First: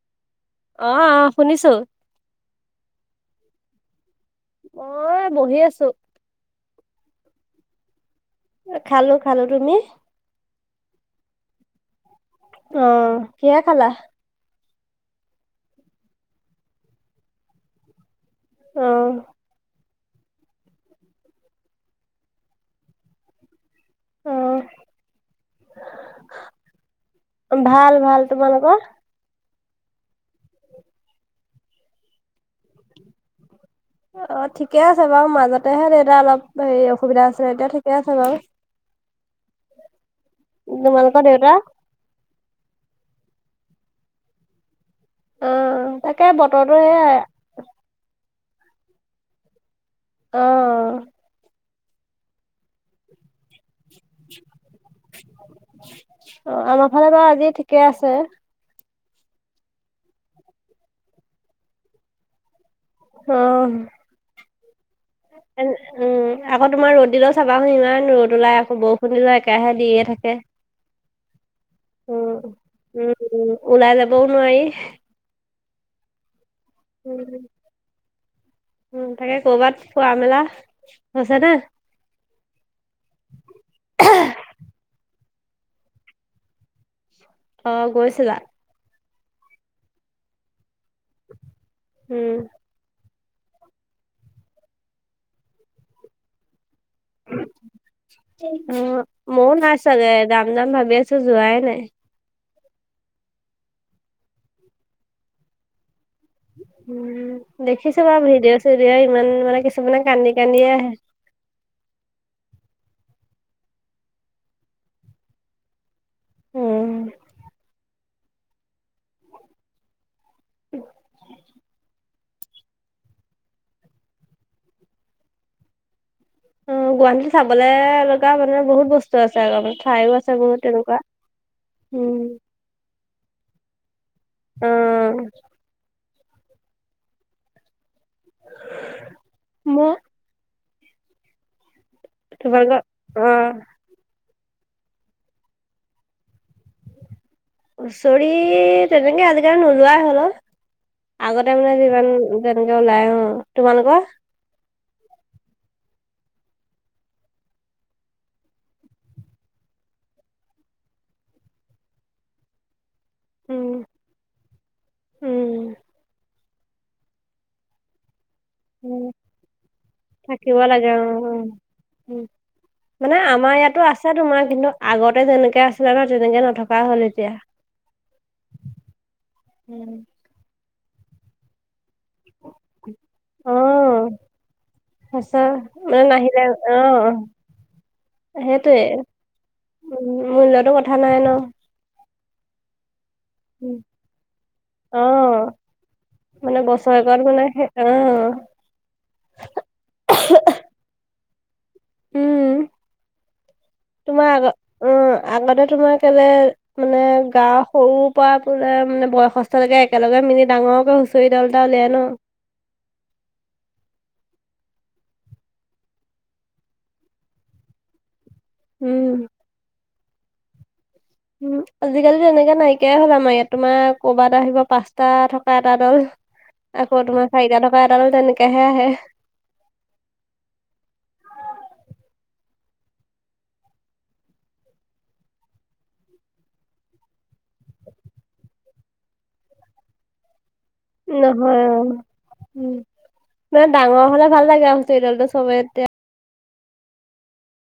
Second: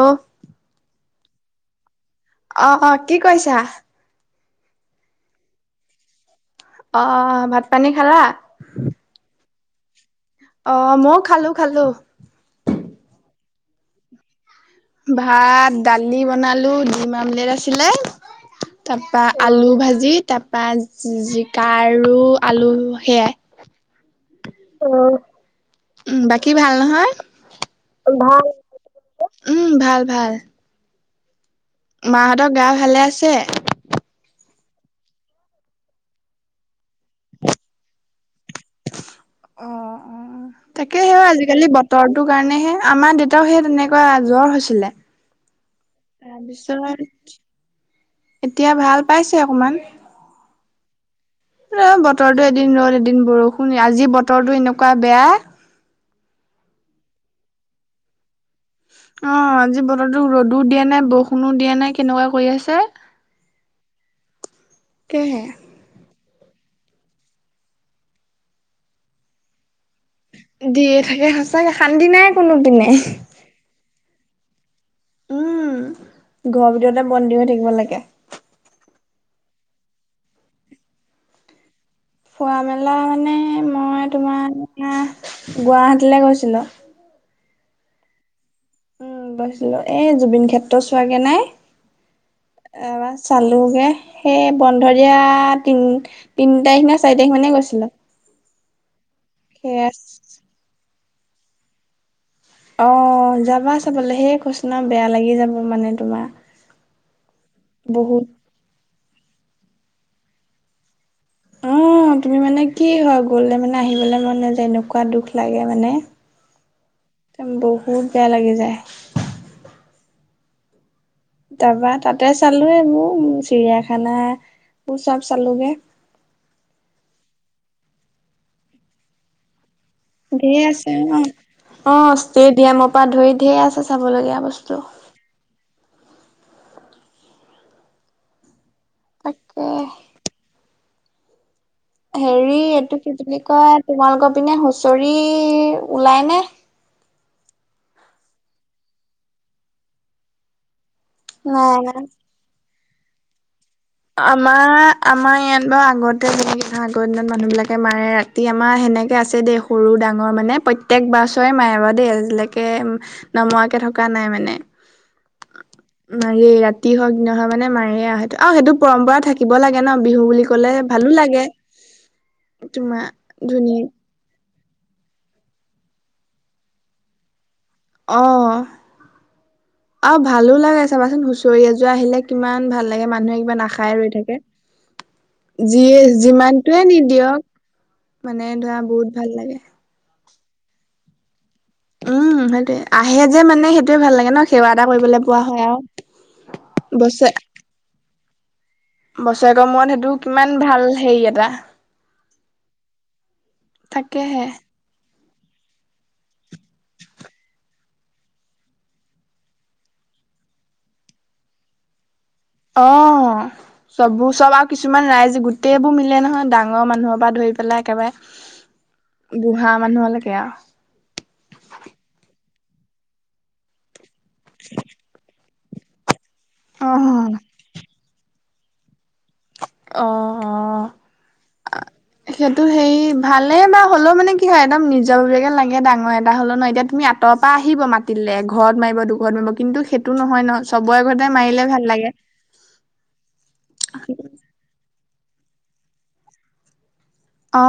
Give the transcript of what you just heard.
Off অ অ শুনিছো। অ অ কি কৰিছা? মই বহি আছো। অ ভাত পানী খালা? খালো খালো তুমি। অ মই খালো খালো। অ কিহেৰে খালা? ভাত দালি বনালো দিম আমলেট আছিলে, অ', তাৰপা- আলু ভাজি তাৰপৰা জিকা আৰু আলু সেয়াই- অ উম বাকী ভাল নহয়? ভাল ভাল। তোমালোকৰ? উম ভাল ভাল। মাহঁতৰ গা ভালে আছে। অ ঠিকে আছে বাৰু মাজতেহে দেউতা অলপ হেৰি অসুবিধা আছিলে এতিয়া ঠিকে আছে বাৰু অ অ তাকে তোমালোকৰ সেই দেউতা? আজিকালি- তৰটোৰ কাৰণেহে আমাৰ দেউতাও সে তেনেকুৱা জ্বৰ হৈছিলে। অ', তাকে বতৰটো তাৰপিছত সেয়াই- এতিয়া ভাল পাইছে অকমান। অঁ এ বতৰটো এদিন ৰ'দ এদিন বৰষুণ আজি বতৰটো এনেকুৱা বেয়া। অ আমাৰ ফালে বাৰু আজি ঠিকে আছে। অঁ আজি বতৰটোক ৰ'দো দিয়া নাই বৰষুণো দিয়া নাই কেনেকুৱা কৰি আছে। অঁ তাকেহে উম আকৌ তোমাৰ ৰ'দ দিলেও চাবা চোন ইমান ৰ'দ ওলাই আকৌ বৰষুণ দিলো একেৰাহে দিয়ে থাকে। দিয়ে থাকে সঁচাকে, শান্তি নাই উম। কোনোদিনে উম, উম, ওলাই যাবও নোৱাৰি। উম ঘৰৰ ভিতৰতে উম। বন্দী হৈ থাকিব লাগে। উম তাকে কৰ'বাত, ফোৱা মেলা হৈছে নে। ফোৱা মেলা মানে মই তোমাৰ গুৱাহাটীলৈ গৈছিলোঁ। অঁ গৈছিলা। উম গৈছিলো এই জুবিন ক্ষেত্ৰ চোৱাগে নাই। উম এবাৰ চালোগে, সেই বন্ধ দিয়া য়া তিন- তিন তাৰিখ নে চাৰি তাৰিখ মানে গৈছিলো। উম ময়ো নাই চাগে সেয়া যাম যাম ভাবি আছো যোৱাই নাই। অঁ যাবা চাবলৈ সেই কৈছো ন বেয়া লাগি যাব মানে তোমাৰ। উম দেখিছো বহুত বাৰু ভিডিঅ' চিডিঅ' ইমান মানে কিছুমানে কান্দি কান্দিয়ে আহে। অঁ তুমি মানে কি হয় গলে মানে আহিবলৈ মন নাযায় এনেকুৱা দুখ লাগে মানে। উম বহুত বেয়া লাগি যায়। উম। তাৰপা তাতে চালো এইবোৰ চিৰিয়াখানা বোৰ চব চালোগে। উম, গুৱাহাটীত চাবলে লগা মানে বহুত বস্তু আছে আৰু ঠাইও আছে। বহুত ধেইৰ আছে তেনেকুৱা ন অ উম ষ্টেডিয়ামৰ পৰা ধৰি ধেইৰ আছে চাবলগীয়া অ বস্তু। তাকে। মোৰ হেৰি তোমালোকৰ এইটো কি অ বুলি কয় তোমালোকৰ পিনে হুচৰি ওলাই নে। হুঁচৰি তেনেকে আজিকালি নোলোৱাই হল ও, আগতে নাই মানে নাই যিমান। যেনেকে ওলাই উম, তোমালোকৰ। আমাৰ আমাৰ ইয়াত বাৰু আগতে বয় আগৰ দিনত মানুহ বিলাকে মাৰে ৰা। ৰাতি আমাৰ সেনেকৈ আছে দেই সৰু ডাঙৰ মানে প্ৰত্যেক বাছৰে মায় বা দেই আজিলৈকে। উম নমোৱাকে থকা নাই মানে। উম ম ৰাতি হওক দি নহ মানে মাৰ আহ আৰু সেইটো, উম পৰম্পৰা থাকিব লাগে ন বিহু বুলি কলে ভালো লাগে। উম তোমাৰ মানে আমাৰ ধুনীয়া ইয়াতো আছে। আছে তোমাৰ কিন্তু আগতে যেনেকে আছিলে ন তেনেকে নথকা হ'ল এতিয়া। অ, আৰু ভালো লাগে চাবাচোন। চৰি এজোৰা আহিলে কিমান ভাল লাগে মানুহে অ কিবা নাখাই ৰৈ থাকে। সঁচা যিয়ে মানে নাহিলে অ যিমানটোৱে নিদিয়ক মানে ধৰা বহুত ভাল লাগে। উ মূল্যতো কথা নাই ন। উম সেই টোএ। আহে যে মানে উম সেইটোয়ে ভাল লাগে ন সেৱা এটা অ কৰিবলৈ পোৱা হয় আৰু, মানে বছৰেকত বছে মানে সেই অ, বছৰেকৰ মূৰত সেইটো কিমান ভাল হেৰি এটা। উম, তোমাৰ তাকেহে আগ উম আগতে তোমাৰ কেলে মানে গাঁৱৰ সৰুৰ পৰা বো মানে বয়সস্থলৈকে একেলগে মিলি ডাঙৰকে হৈছে। চৈডালডওলে আয় ন। অ। চবো চব আৰু কিছুমান ৰাইজ গোটেইবোৰ মিলে নহয় ডাঙৰ মানুহৰ পৰা ধৰি পেলাই উম একেবাৰে। বুঢ়া মানুহলৈকে আৰু উম আজিকালিটো এনেকে নাইকিয়াই হ'ল আমাৰ ইয়াত তোমাৰ ক'ৰবাত এটা আহিব পাঁচটা থকা, এটা দল, অ আকৌ তোমাৰ চাৰিটা থকা এটা দল, তেনেকাহে আহে। অহ অহ আ। সেইটো হেৰি ভালে বা হ'লেও মানে কি হয় একদম নিজৰাবেগে লাগে ডাঙৰ এটা হ'লেও ন এতিয়া তুমি। তৰ পৰা আহিব মাতিলে ঘৰত মাৰিব দুখৰত মাৰিব কিন্তু সেইটো নহয় ন। চবৰে ঘৰতে মাৰিলে নহয় অ ভাল লাগে উ মানে ডাঙৰ হলে ভাল লাগে আৰু হুচৰিডলটো চবে এতিয়া। অ।